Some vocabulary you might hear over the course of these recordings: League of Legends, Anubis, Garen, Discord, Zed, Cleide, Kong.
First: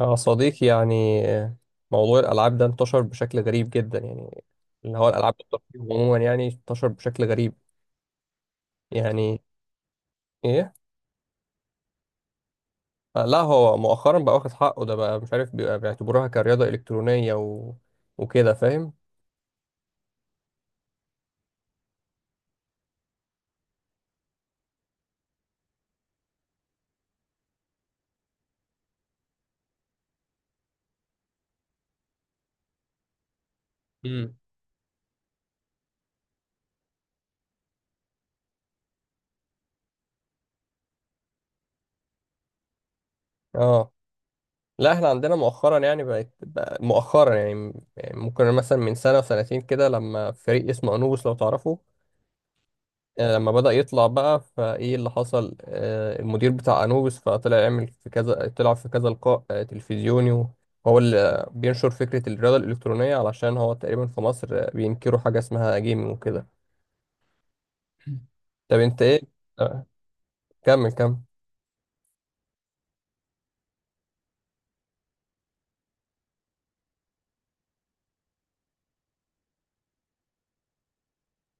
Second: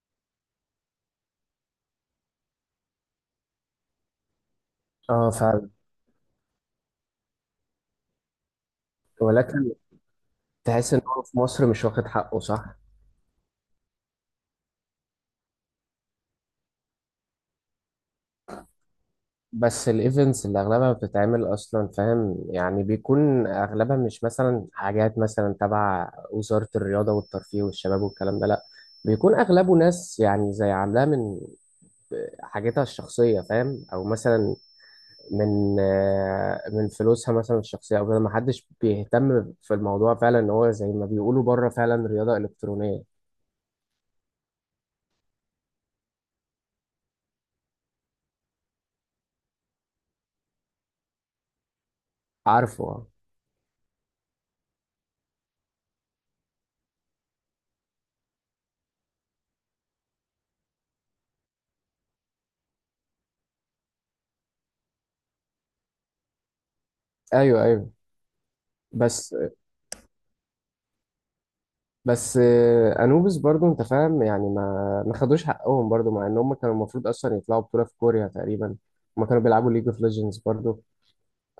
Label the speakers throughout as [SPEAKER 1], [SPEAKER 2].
[SPEAKER 1] يا صديقي، يعني موضوع الألعاب ده انتشر بشكل غريب جدا. يعني اللي هو
[SPEAKER 2] اه
[SPEAKER 1] الألعاب
[SPEAKER 2] فعلا،
[SPEAKER 1] الترفيه عموما، يعني انتشر بشكل غريب. يعني
[SPEAKER 2] ولكن
[SPEAKER 1] إيه؟
[SPEAKER 2] تحس ان هو في مصر مش واخد حقه صح.
[SPEAKER 1] لا، هو مؤخرا بقى واخد حقه. ده بقى مش عارف، بيبقى بيعتبروها كرياضة إلكترونية وكده، فاهم؟
[SPEAKER 2] بس الايفنتس اللي اغلبها بتتعمل اصلا فاهم يعني بيكون اغلبها مش مثلا حاجات مثلا تبع وزارة الرياضة والترفيه والشباب والكلام ده لا، بيكون اغلبه ناس يعني زي عاملاه من حاجتها الشخصية فاهم او
[SPEAKER 1] امم.
[SPEAKER 2] مثلا من من فلوسها مثلا الشخصية او كده، محدش بيهتم في الموضوع فعلا ان هو زي ما بيقولوا بره فعلا رياضة الكترونية.
[SPEAKER 1] اه، لا احنا عندنا مؤخرا يعني بقت بقى مؤخرا يعني ممكن مثلا من سنة وسنتين كده لما فريق اسمه أنوبوس، لو تعرفه.
[SPEAKER 2] عارفه آه.
[SPEAKER 1] لما بدأ يطلع بقى فايه اللي حصل، المدير بتاع انوبيس فطلع يعمل في كذا، طلع في كذا لقاء تلفزيوني. وهو اللي بينشر فكرة الرياضة الإلكترونية، علشان هو تقريبا في مصر بينكروا حاجة اسمها جيمنج وكده.
[SPEAKER 2] ايوه ايوه.
[SPEAKER 1] طب انت ايه؟
[SPEAKER 2] بس
[SPEAKER 1] آه، كمل كمل.
[SPEAKER 2] بس انوبis برضو انت فاهم يعني ما خدوش حقهم برضو مع ان هم كانوا المفروض اصلا يطلعوا بطوله في كوريا تقريبا. هم كانوا بيلعبوا ليج اوف ليجندز برضو.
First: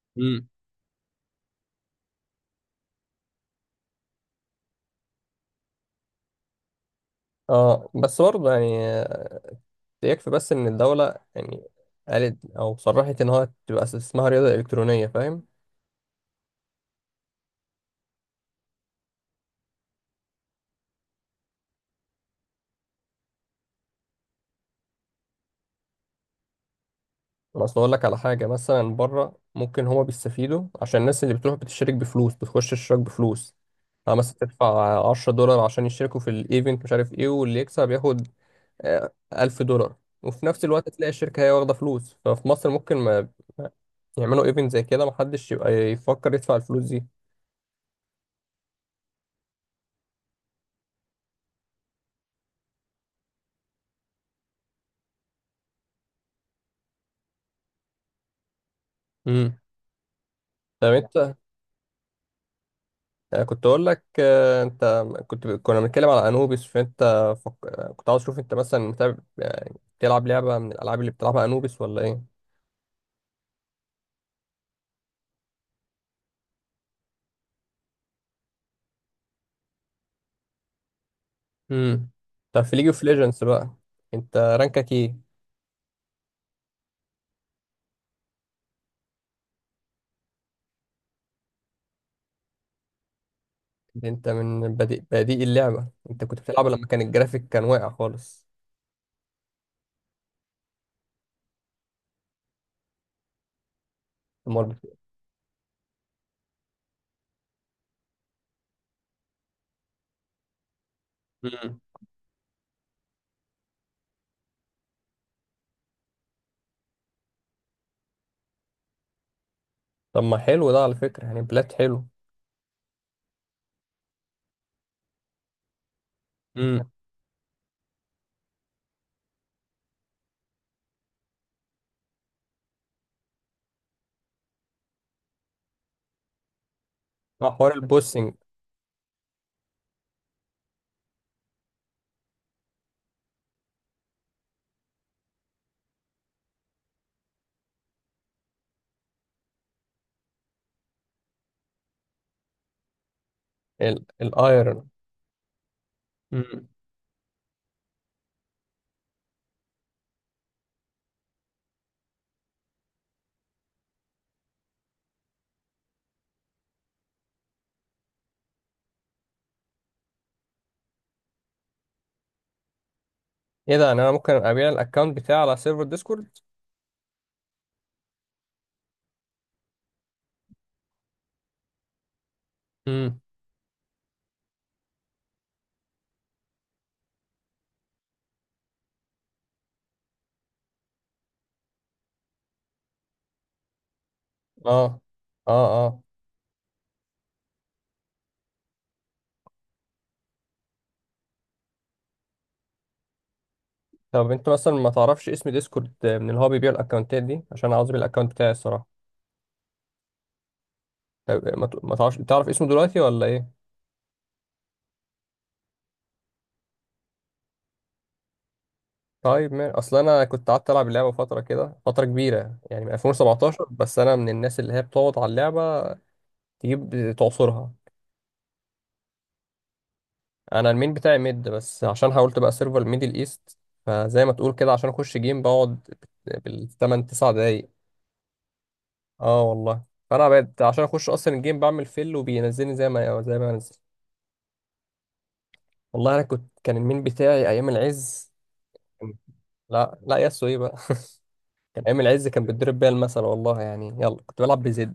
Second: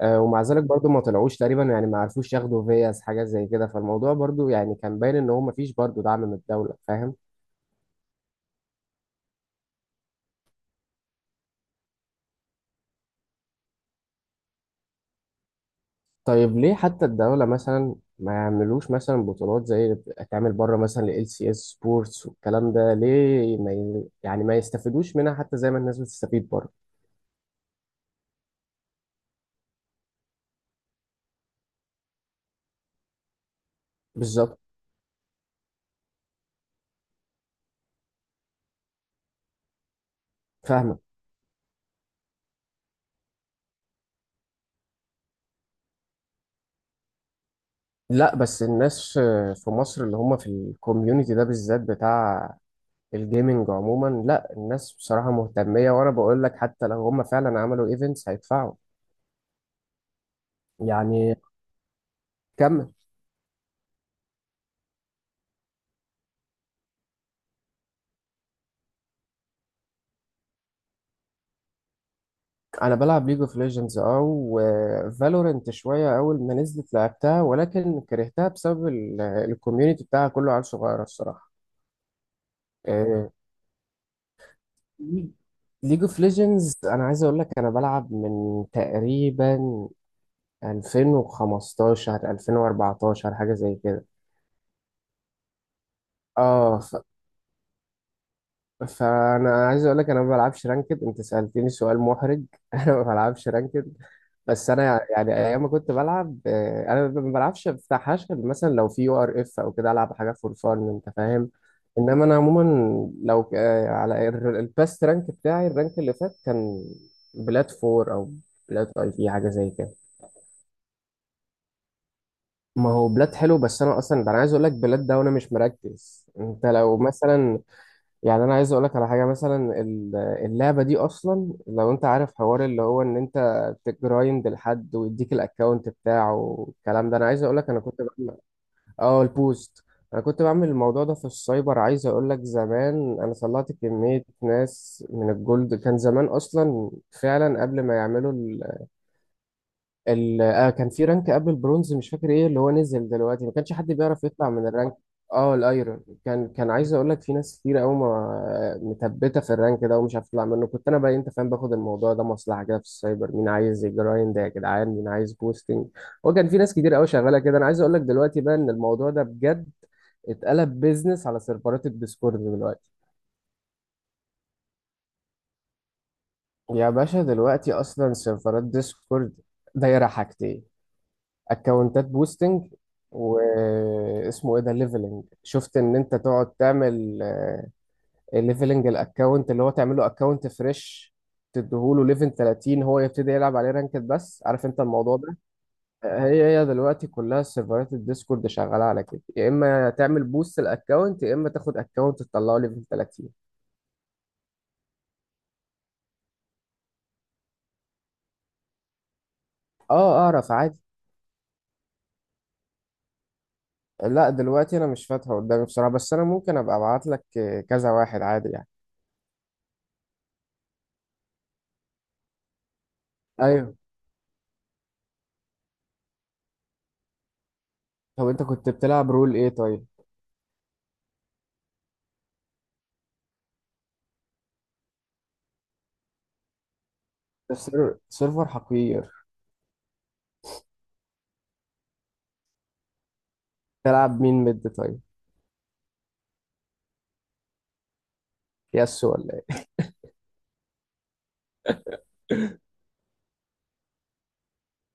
[SPEAKER 2] ومع
[SPEAKER 1] امم.
[SPEAKER 2] ذلك برضو ما طلعوش تقريبا، يعني ما عرفوش ياخدوا فياس حاجه زي كده، فالموضوع برضو يعني كان باين ان هو ما فيش برضو دعم من الدوله فاهم.
[SPEAKER 1] اه، بس برضه يعني يكفي بس ان الدولة يعني قالت او صرحت ان هو تبقى اسمها رياضة إلكترونية، فاهم.
[SPEAKER 2] طيب ليه حتى الدوله مثلا ما يعملوش مثلا بطولات زي اللي بتتعمل بره، مثلا ال سي اس سبورتس والكلام ده، ليه ما ي- يعني ما يستفيدوش منها حتى زي ما الناس بتستفيد بره؟
[SPEAKER 1] انا اصل اقول لك على حاجه. مثلا بره ممكن هما بيستفيدوا عشان الناس اللي بتروح بتشترك بفلوس، بتخش اشتراك بفلوس. مثلا
[SPEAKER 2] بالظبط.
[SPEAKER 1] تدفع $10 عشان يشتركوا في الايفنت، مش عارف ايه، واللي يكسب ياخد $1,000. وفي نفس الوقت
[SPEAKER 2] فاهمك.
[SPEAKER 1] تلاقي الشركه هي واخده فلوس. ففي مصر ممكن ما يعملوا ايفنت زي كده، محدش يبقى يفكر يدفع الفلوس دي.
[SPEAKER 2] لا بس الناس في مصر اللي هم في الكوميونتي ده بالذات بتاع الجيمنج عموما، لا الناس بصراحة مهتمية وانا بقول لك حتى لو هم فعلا عملوا ايفنتس هيدفعوا.
[SPEAKER 1] امم. طب انت
[SPEAKER 2] يعني كمل.
[SPEAKER 1] كنت اقول لك. انت كنا بنتكلم على انوبيس. فانت فك... آه، كنت عاوز اشوف، انت مثلا متابع؟ يعني بتلعب لعبه من الالعاب اللي بتلعبها انوبيس ولا ايه؟
[SPEAKER 2] انا بلعب ليج اوف ليجندز اه، وفالورنت شوية اول ما نزلت لعبتها ولكن كرهتها بسبب الكوميونتي بتاعها، كله عيال صغيرة الصراحة.
[SPEAKER 1] امم. طب في ليج اوف
[SPEAKER 2] آه،
[SPEAKER 1] ليجندز بقى، انت رانكك ايه؟
[SPEAKER 2] ليج اوف ليجندز انا عايز اقول لك انا بلعب من تقريبا 2015 2014 حاجة زي كده.
[SPEAKER 1] ده انت من بديء اللعبة، انت كنت بتلعب
[SPEAKER 2] اه
[SPEAKER 1] لما
[SPEAKER 2] ف...
[SPEAKER 1] كان الجرافيك كان واقع خالص.
[SPEAKER 2] فانا عايز اقول لك انا ما بلعبش رانكد. انت سألتني سؤال محرج انا ما بلعبش رانكد. بس
[SPEAKER 1] امال.
[SPEAKER 2] انا يعني ايام ما كنت بلعب انا ما بلعبش بتاع غير مثلا لو في يو ار اف او كده العب حاجة فور فان انت فاهم.
[SPEAKER 1] امم.
[SPEAKER 2] انما انا عموما، لو ك- آه، على ال- الباست رانك بتاعي الرانك اللي فات كان بلات فور او بلات اي في حاجة زي كده.
[SPEAKER 1] طب ما حلو ده على فكرة، يعني بلات حلو.
[SPEAKER 2] ما هو بلاد حلو، بس انا اصلا ده انا عايز اقول لك بلاد ده وانا مش مركز. انت
[SPEAKER 1] امم.
[SPEAKER 2] لو مثلا، يعني انا عايز اقول لك على حاجه مثلا اللعبه دي اصلا لو انت عارف حوار اللي هو ان انت تجرايند لحد ويديك الاكونت بتاعه والكلام ده، انا عايز
[SPEAKER 1] مع
[SPEAKER 2] اقول لك
[SPEAKER 1] حوار
[SPEAKER 2] انا كنت
[SPEAKER 1] البوسنج.
[SPEAKER 2] بعمل. اه البوست. انا كنت بعمل الموضوع ده في السايبر، عايز اقول لك زمان انا طلعت كميه ناس من الجولد كان زمان اصلا، فعلا قبل ما يعملوا ال... آه كان في رانك قبل البرونز مش فاكر ايه اللي هو نزل دلوقتي، ما كانش حد بيعرف يطلع من
[SPEAKER 1] الايرون.
[SPEAKER 2] الرانك. اه الايرون. كان
[SPEAKER 1] امم.
[SPEAKER 2] كان عايز اقول لك في ناس كتير قوي ما متبته في الرانك ده ومش عارف تطلع منه، كنت انا بقى انت فاهم باخد الموضوع ده مصلحه كده في السايبر، مين عايز جرايند يا جدعان مين عايز بوستنج. هو كان في ناس كتير قوي شغاله كده. انا عايز اقول لك دلوقتي بقى ان الموضوع ده بجد اتقلب بيزنس على سيرفرات الديسكورد دلوقتي.
[SPEAKER 1] ايه ده؟ يعني انا ممكن ابيع الاكونت بتاعي على سيرفر ديسكورد؟
[SPEAKER 2] يا باشا، دلوقتي اصلا سيرفرات ديسكورد دايره حاجتين، اكونتات بوستنج
[SPEAKER 1] امم.
[SPEAKER 2] واسمه ايه ده ليفلنج. شفت ان انت تقعد تعمل ليفلنج الاكونت، اللي هو تعمله اكونت فريش تديهوله ليفل 30 هو يبتدي يلعب عليه رانكد، بس عارف انت
[SPEAKER 1] اه،
[SPEAKER 2] الموضوع ده.
[SPEAKER 1] اه، اه.
[SPEAKER 2] هي دلوقتي كلها سيرفرات الديسكورد شغاله على كده، يا اما تعمل بوست الاكونت يا اما تاخد اكونت تطلعه ليفل 30.
[SPEAKER 1] طب انت مثلا ما تعرفش اسم ديسكورد من اللي هو بيبيع الاكونتات دي؟ عشان عاوز ابيع الاكونت بتاعي، الصراحة.
[SPEAKER 2] اه اعرف عادي.
[SPEAKER 1] طب ما تعرفش تعرف اسمه دلوقتي ولا ايه؟
[SPEAKER 2] لا دلوقتي انا مش فاتحه قدامي بصراحه، بس انا ممكن ابقى ابعت لك كذا واحد عادي يعني.
[SPEAKER 1] طيب، ما اصل انا كنت قعدت العب اللعبه فتره كده، فتره كبيره يعني من 2017.
[SPEAKER 2] ايوه.
[SPEAKER 1] بس انا من الناس اللي هي بتقعد على اللعبه تجيب تعصرها.
[SPEAKER 2] طب انت كنت بتلعب رول ايه طيب؟
[SPEAKER 1] انا المين بتاعي ميد. بس عشان حاولت بقى سيرفر ميدل ايست، فزي ما تقول كده، عشان اخش جيم بقعد بالثمان تسع دقايق.
[SPEAKER 2] سيرفر حقير.
[SPEAKER 1] اه والله. فانا بقيت عشان اخش اصلا الجيم بعمل فيل، وبينزلني زي ما انزل.
[SPEAKER 2] تلعب مين مد طيب؟
[SPEAKER 1] والله انا كنت، كان المين بتاعي ايام العز.
[SPEAKER 2] يس ولا ايه؟
[SPEAKER 1] لا لا، ياسو ايه بقى. كان ايام العز كان بيتضرب بيها المثل، والله يعني. يلا، كنت بلعب بزد.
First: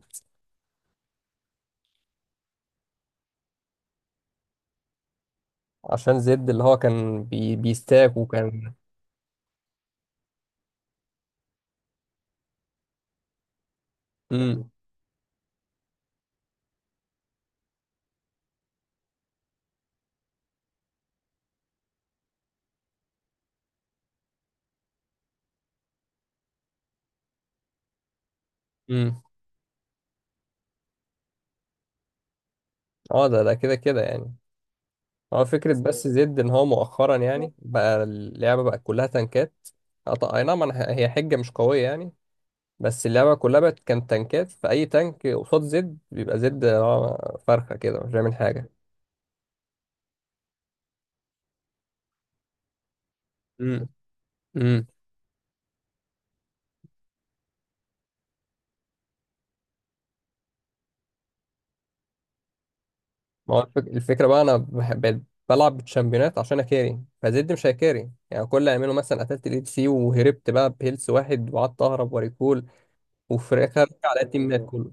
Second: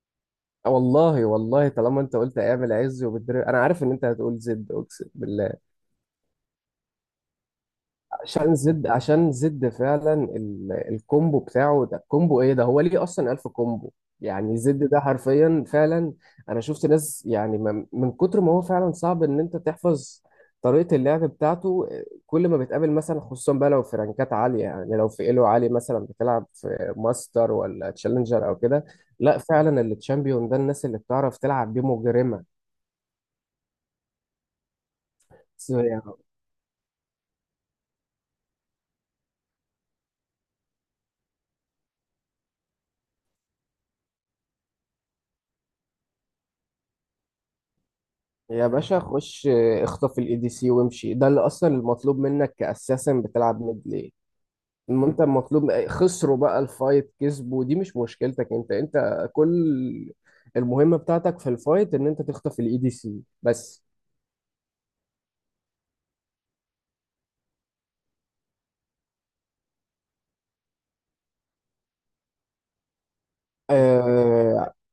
[SPEAKER 2] والله والله طالما انت قلت ايام العز وبالدري انا عارف ان انت هتقول زد، اقسم بالله.
[SPEAKER 1] عشان زد اللي هو كان بيستاك وكان.
[SPEAKER 2] عشان زد فعلا الكومبو بتاعه ده، الكومبو ايه ده، هو ليه اصلا الف كومبو يعني؟
[SPEAKER 1] امم.
[SPEAKER 2] زد ده حرفيا فعلا، انا شفت ناس يعني ما... من كتر ما هو فعلا صعب ان انت تحفظ طريقة اللعب بتاعته، كل ما بتقابل مثلا، خصوصا بقى لو في رانكات عالية يعني لو في ايلو عالي، مثلا بتلعب في ماستر ولا تشالنجر او كده،
[SPEAKER 1] امم.
[SPEAKER 2] لا فعلا التشامبيون ده الناس اللي بتعرف تلعب بيه مجرمة.
[SPEAKER 1] اه، ده كده كده يعني. هو فكرة بس زد ان هو مؤخرا يعني بقى اللعبة بقت كلها تنكات. اه، هي حجة مش قوية يعني. بس اللعبة كلها بقت، كانت تنكات. فأي تانك قصاد زد بيبقى زد هو فرخة كده، مش بيعمل
[SPEAKER 2] يا
[SPEAKER 1] حاجة.
[SPEAKER 2] باشا خش اخطف الاي دي سي وامشي، ده اللي اصلا المطلوب منك كاساسا بتلعب ميد
[SPEAKER 1] امم.
[SPEAKER 2] ليه.
[SPEAKER 1] امم.
[SPEAKER 2] المهم انت المطلوب خسروا بقى الفايت كسبوا دي مش مشكلتك، انت انت كل المهمة بتاعتك في الفايت ان انت تخطف الاي دي سي
[SPEAKER 1] ما هو
[SPEAKER 2] بس.
[SPEAKER 1] الفكرة بقى انا بقيت بلعب بالشامبيونات عشان اكاري. فزد مش هيكاري، يعني كل اللي اعمله مثلا قتلت الاي سي وهربت بقى بهيلث واحد، وقعدت اهرب وريكول وفراخ على التيمات
[SPEAKER 2] آه،
[SPEAKER 1] كله.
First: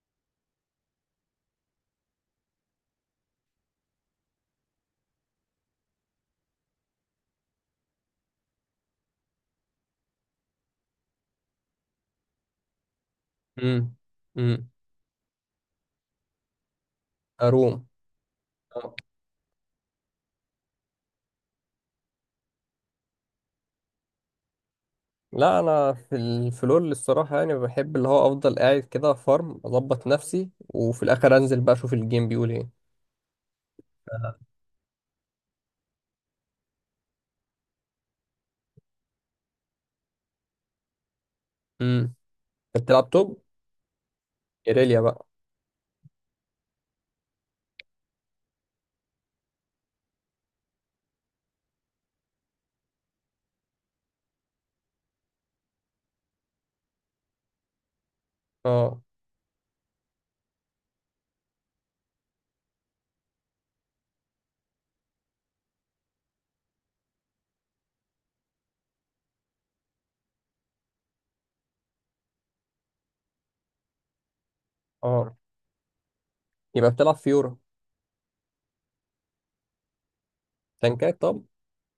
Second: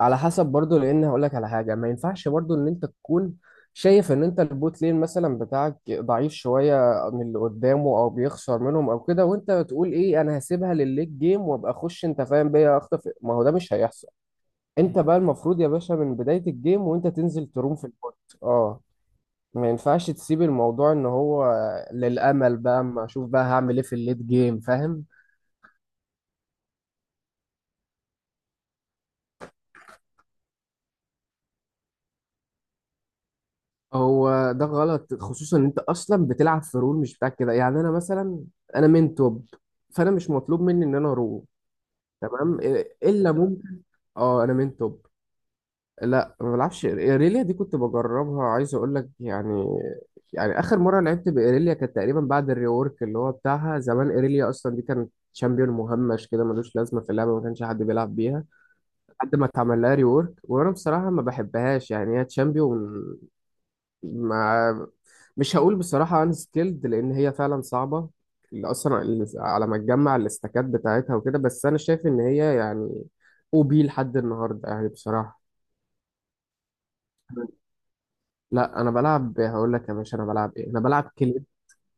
[SPEAKER 2] على حسب برضو، لان هقول لك على حاجه ما ينفعش برضو ان انت تكون شايف ان انت البوت لين مثلا بتاعك ضعيف شويه من اللي قدامه او بيخسر منهم او كده، وانت بتقول ايه انا هسيبها للليج جيم وابقى اخش انت فاهم بيا اخطف، ما هو ده مش
[SPEAKER 1] امم.
[SPEAKER 2] هيحصل.
[SPEAKER 1] امم.
[SPEAKER 2] انت بقى المفروض يا باشا من بدايه الجيم وانت تنزل تروم في
[SPEAKER 1] اروم؟
[SPEAKER 2] البوت. اه
[SPEAKER 1] آه.
[SPEAKER 2] ما ينفعش تسيب الموضوع ان هو للامل بقى اما اشوف بقى هعمل ايه في الليت جيم فاهم.
[SPEAKER 1] لا، انا في الفلور الصراحه، يعني بحب اللي هو افضل قاعد كده فارم، اظبط نفسي وفي الاخر انزل بقى اشوف الجيم بيقول ايه.
[SPEAKER 2] هو ده غلط خصوصا ان انت اصلا بتلعب في رول مش بتاعك، كده يعني. انا مثلا انا من توب، فانا مش مطلوب مني ان انا رو.
[SPEAKER 1] امم.
[SPEAKER 2] تمام
[SPEAKER 1] انت بتلعب
[SPEAKER 2] الا
[SPEAKER 1] توب؟
[SPEAKER 2] ممكن. اه انا من
[SPEAKER 1] ايريليا
[SPEAKER 2] توب.
[SPEAKER 1] بقى؟
[SPEAKER 2] لا ما بلعبش ايريليا دي، كنت بجربها عايز اقول لك يعني، يعني اخر مره لعبت بايريليا كانت تقريبا بعد الريورك اللي هو بتاعها. زمان ايريليا اصلا دي كانت شامبيون مهمش كده ملوش لازمه في اللعبه، ما كانش حد بيلعب بيها
[SPEAKER 1] اه،
[SPEAKER 2] لحد ما اتعمل لها ريورك. وانا بصراحه ما بحبهاش يعني، هي تشامبيون مش هقول بصراحة ان سكيلد لان هي فعلا صعبة اللي اصلا اللي على ما تجمع الاستكات بتاعتها وكده، بس انا شايف ان هي يعني او بي لحد النهاردة يعني
[SPEAKER 1] اه.
[SPEAKER 2] بصراحة.
[SPEAKER 1] يبقى بتلعب فيورا؟
[SPEAKER 2] لا انا بلعب، هقول لك يا باشا انا بلعب ايه، انا بلعب
[SPEAKER 1] تانكات طب؟
[SPEAKER 2] كليد.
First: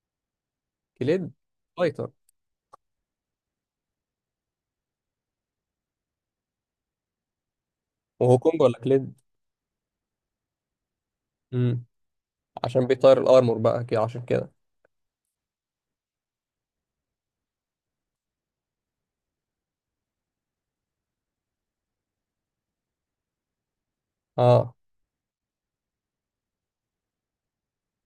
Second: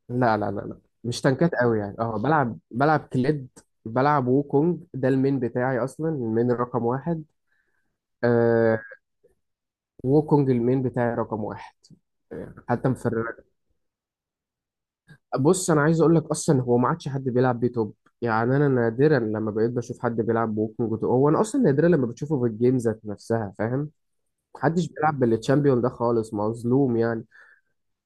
[SPEAKER 2] لا مش
[SPEAKER 1] كليد؟
[SPEAKER 2] تنكات قوي يعني،
[SPEAKER 1] فايتر؟
[SPEAKER 2] اه بلعب كليد. بلعب ووكونج ده المين بتاعي اصلا، المين رقم واحد.
[SPEAKER 1] وهو كونج ولا
[SPEAKER 2] آه
[SPEAKER 1] كليد؟
[SPEAKER 2] ووكونج المين بتاعي رقم واحد.
[SPEAKER 1] امم. عشان
[SPEAKER 2] حتى في،
[SPEAKER 1] بيطير الارمور بقى كده، عشان كده.
[SPEAKER 2] بص انا عايز اقول لك اصلا هو ما عادش حد بيلعب بيه توب، يعني انا نادرا لما بقيت بشوف حد بيلعب بوكينج تو، هو انا اصلا نادرا لما بتشوفه في الجيم ذات نفسها فاهم.
[SPEAKER 1] اه،
[SPEAKER 2] محدش بيلعب بالتشامبيون ده خالص، مظلوم يعني.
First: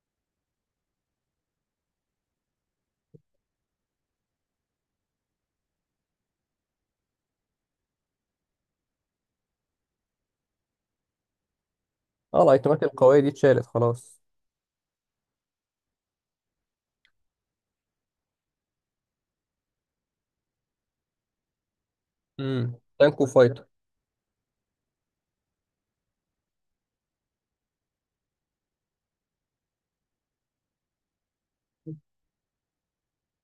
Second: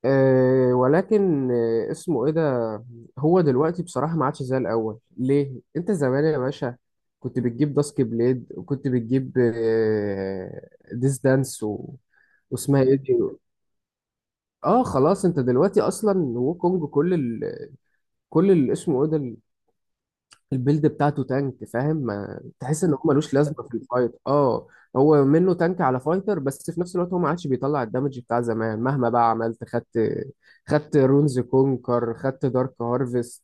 [SPEAKER 2] أه ولكن اسمه ايه ده، هو دلوقتي بصراحه ما عادش زي الاول. ليه؟ انت زمان يا باشا كنت بتجيب داسك بليد وكنت بتجيب ديس دانس
[SPEAKER 1] اه.
[SPEAKER 2] واسمها
[SPEAKER 1] الايتمات
[SPEAKER 2] ايه دي.
[SPEAKER 1] القويه دي اتشالت خلاص.
[SPEAKER 2] اه خلاص انت دلوقتي اصلا وكونج كل كل اللي اسمه ايه ده البيلد بتاعته تانك فاهم، ما
[SPEAKER 1] امم.
[SPEAKER 2] تحس ان هو
[SPEAKER 1] تانك
[SPEAKER 2] ملوش لازمه
[SPEAKER 1] وفايتر.
[SPEAKER 2] في الفايت اه. هو منه تانك على فايتر، بس في نفس الوقت هو ما عادش بيطلع الدمج بتاع زمان مهما بقى عملت، خدت رونز كونكر، خدت دارك هارفست،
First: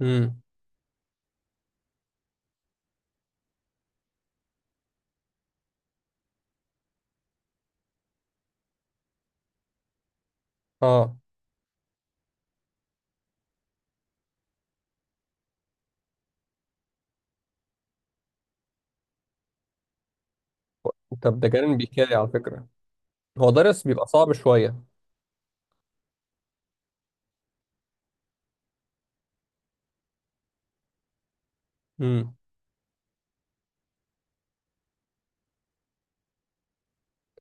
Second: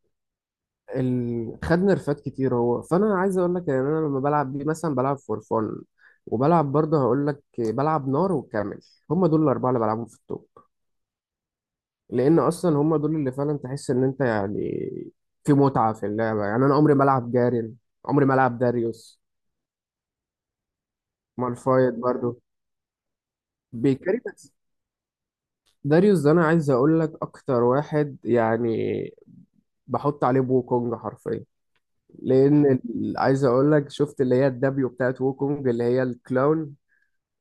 [SPEAKER 1] امم.
[SPEAKER 2] خد نرفات كتير هو. فانا عايز اقول لك ان انا لما بلعب بيه مثلا بلعب فور فون، وبلعب برضه هقول لك بلعب نار وكامل، هم دول الاربعه اللي بلعبهم في التوب،
[SPEAKER 1] اه،
[SPEAKER 2] لان اصلا هم دول اللي فعلا تحس ان انت يعني في متعه في اللعبه يعني. انا عمري ما العب جارين، عمري ما العب داريوس.
[SPEAKER 1] طب ده جارين
[SPEAKER 2] مالفايت
[SPEAKER 1] بيكاري على
[SPEAKER 2] برضو
[SPEAKER 1] فكره. هو ضرس بيبقى
[SPEAKER 2] بيكاري
[SPEAKER 1] صعب
[SPEAKER 2] بس.
[SPEAKER 1] شوية.
[SPEAKER 2] داريوس ده انا عايز اقول لك اكتر واحد يعني بحط عليه ووكونج حرفيا،
[SPEAKER 1] امم.
[SPEAKER 2] عايز اقول لك شفت اللي هي الدبليو بتاعت ووكونج اللي هي الكلاون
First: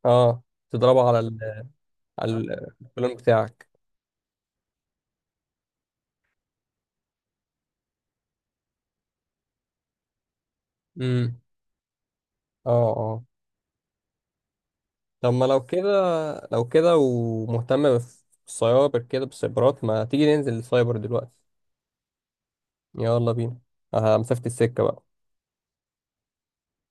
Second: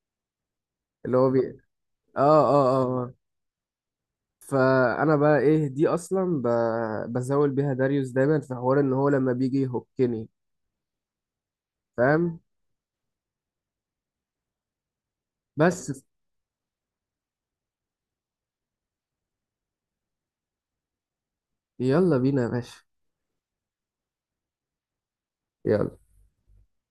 [SPEAKER 1] اه. تضربه
[SPEAKER 2] اللي
[SPEAKER 1] على
[SPEAKER 2] هو
[SPEAKER 1] ال،
[SPEAKER 2] بي اه،
[SPEAKER 1] على
[SPEAKER 2] اه اه آه.
[SPEAKER 1] البلان بتاعك.
[SPEAKER 2] فانا بقى ايه دي بزاول بيها داريوس دايما في حوار ان هو لما بيجي يهكني
[SPEAKER 1] امم.
[SPEAKER 2] فاهم.
[SPEAKER 1] اه، اه. طب ما لو كده،
[SPEAKER 2] بس
[SPEAKER 1] ومهتم بالسايبر كده، بالسايبرات، ما تيجي ننزل السايبر دلوقتي؟
[SPEAKER 2] يلا بينا يا باشا.
[SPEAKER 1] يلا بينا. اه، مسافة السكة بقى.
[SPEAKER 2] يلا.